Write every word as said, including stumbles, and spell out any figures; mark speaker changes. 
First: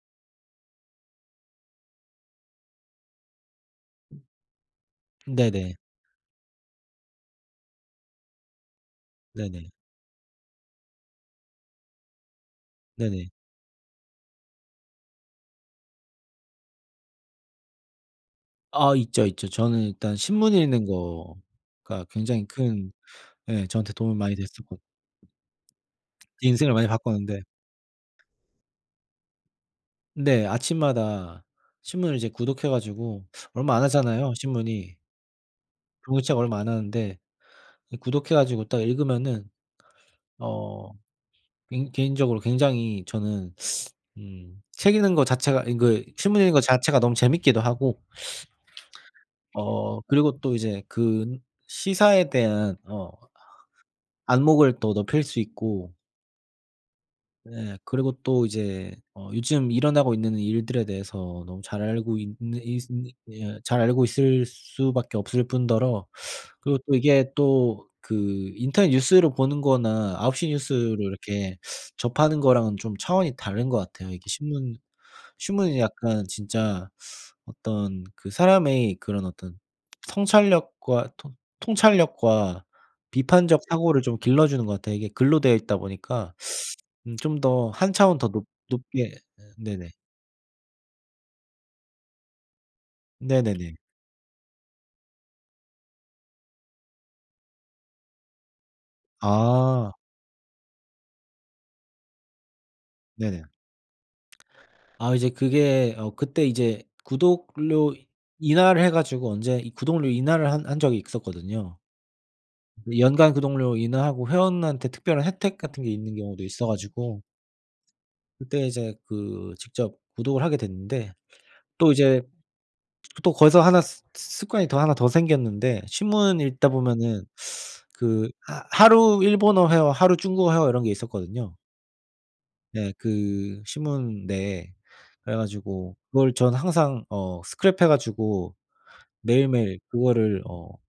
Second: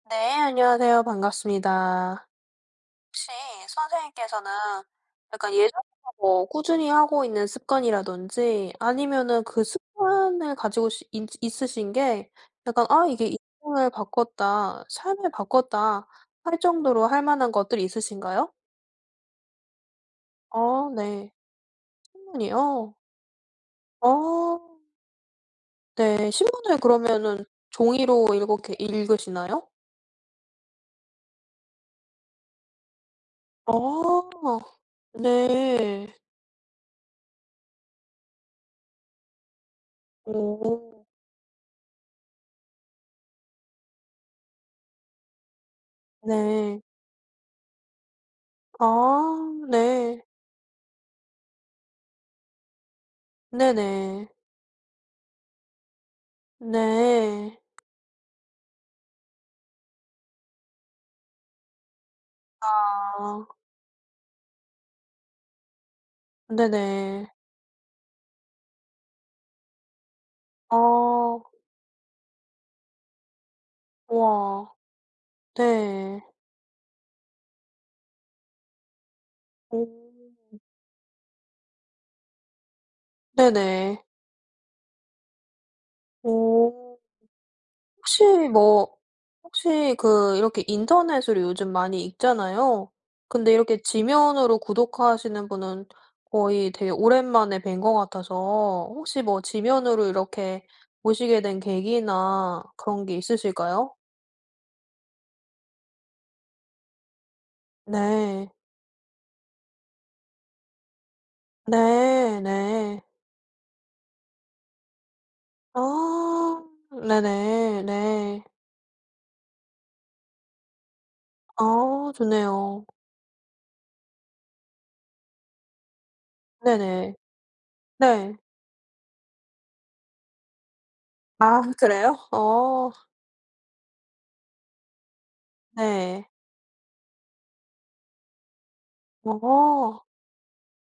Speaker 1: 네 안녕하세요. 반갑습니다. 혹시 선생님께서는 약간
Speaker 2: 네네.
Speaker 1: 예전부터 뭐 꾸준히 하고 있는 습관이라든지 아니면은 그
Speaker 2: 네네.
Speaker 1: 습관을 가지고 시 있 있으신 게 약간 '아 이게
Speaker 2: 네네.
Speaker 1: 인생을 바꿨다. 삶을 바꿨다.' 할 정도로 할 만한 것들이 있으신가요?
Speaker 2: 아 있죠, 있죠. 저는 일단 신문 읽는
Speaker 1: 어 네.
Speaker 2: 거가 굉장히 큰
Speaker 1: 신문이요?
Speaker 2: 예 저한테 도움이 많이 됐었거
Speaker 1: 어. 네.
Speaker 2: 인생을
Speaker 1: 신문을
Speaker 2: 많이 바꿨는데
Speaker 1: 그러면은 종이로 읽어 계 읽으시나요?
Speaker 2: 네. 아침마다 신문을 이제 구독해 가지고 얼마 안 하잖아요
Speaker 1: 아.
Speaker 2: 신문이.
Speaker 1: 네.
Speaker 2: 구독책 얼마 안 하는데 이 구독해 가지고 딱 읽으면은 어
Speaker 1: 어.
Speaker 2: 개 개인적으로 굉장히 저는 음 책 읽는 거 자체가 이 그 신문 읽는 거
Speaker 1: 네.
Speaker 2: 자체가 너무 재밌기도 하고
Speaker 1: 아
Speaker 2: 어
Speaker 1: 네.
Speaker 2: 그리고 또 이제 그 시사에 대한 어
Speaker 1: 네네.
Speaker 2: 안목을 또 높일 수 있고
Speaker 1: 네.
Speaker 2: 네. 그리고 또 이제 어 요즘 일어나고 있는 일들에 대해서 너무 잘 알고 있는 있으 네
Speaker 1: 아.
Speaker 2: 잘 알고 있을 수밖에 없을뿐더러 그리고 또
Speaker 1: 네네.
Speaker 2: 이게 또 그 인터넷 뉴스를 보는 거나 아홉 시 뉴스로
Speaker 1: 아.
Speaker 2: 이렇게 접하는 거랑은 좀 차원이 다른 것 같아요. 이게
Speaker 1: 와.
Speaker 2: 신문 신문은
Speaker 1: 네.
Speaker 2: 약간 진짜 어떤 그 사람의 그런 어떤
Speaker 1: 오.
Speaker 2: 성찰력과 통 통찰력과 비판적 사고를
Speaker 1: 네네.
Speaker 2: 좀 길러주는 것 같아요. 이게 글로 되어 있다 보니까
Speaker 1: 오.
Speaker 2: 음 좀 더 한 차원
Speaker 1: 혹시
Speaker 2: 더 높
Speaker 1: 뭐
Speaker 2: 높게 예 네네.
Speaker 1: 혹시 그 이렇게 인터넷으로 요즘 많이 읽잖아요. 근데
Speaker 2: 네네네.
Speaker 1: 이렇게 지면으로 구독하시는 분은 거의 되게 오랜만에 뵌 것 같아서 혹시 뭐
Speaker 2: 아.
Speaker 1: 지면으로 이렇게 보시게 된 계기나 그런 게
Speaker 2: 네네.
Speaker 1: 있으실까요?
Speaker 2: 아 이제 그게 어 그때 이제 구독료
Speaker 1: 네.
Speaker 2: 인하를 해 가지고 언제 이 구독료 인하를 한 한 적이 있었거든요.
Speaker 1: 네 네.
Speaker 2: 연간 구독료 인하하고 회원한테 특별한 혜택 같은 게 있는 경우도
Speaker 1: 아
Speaker 2: 있어 가지고
Speaker 1: 네네. 네.
Speaker 2: 그때 이제 그 직접 구독을 하게 됐는데 또
Speaker 1: 아
Speaker 2: 이제 그
Speaker 1: 좋네요.
Speaker 2: 또 거기서 하나 스 습관이 더 하나 더 생겼는데 신문 읽다
Speaker 1: 네네.
Speaker 2: 보면은 그
Speaker 1: 네.
Speaker 2: 하 하루 일본어 회화 하루 중국어 회화 이런 게 있었거든요.
Speaker 1: 아 그래요? 어.
Speaker 2: 네. 그 신문 내에. 그래 가지고
Speaker 1: 네.
Speaker 2: 그걸 전 항상 어 스크랩해 가지고 매일매일
Speaker 1: 어.
Speaker 2: 그거를 어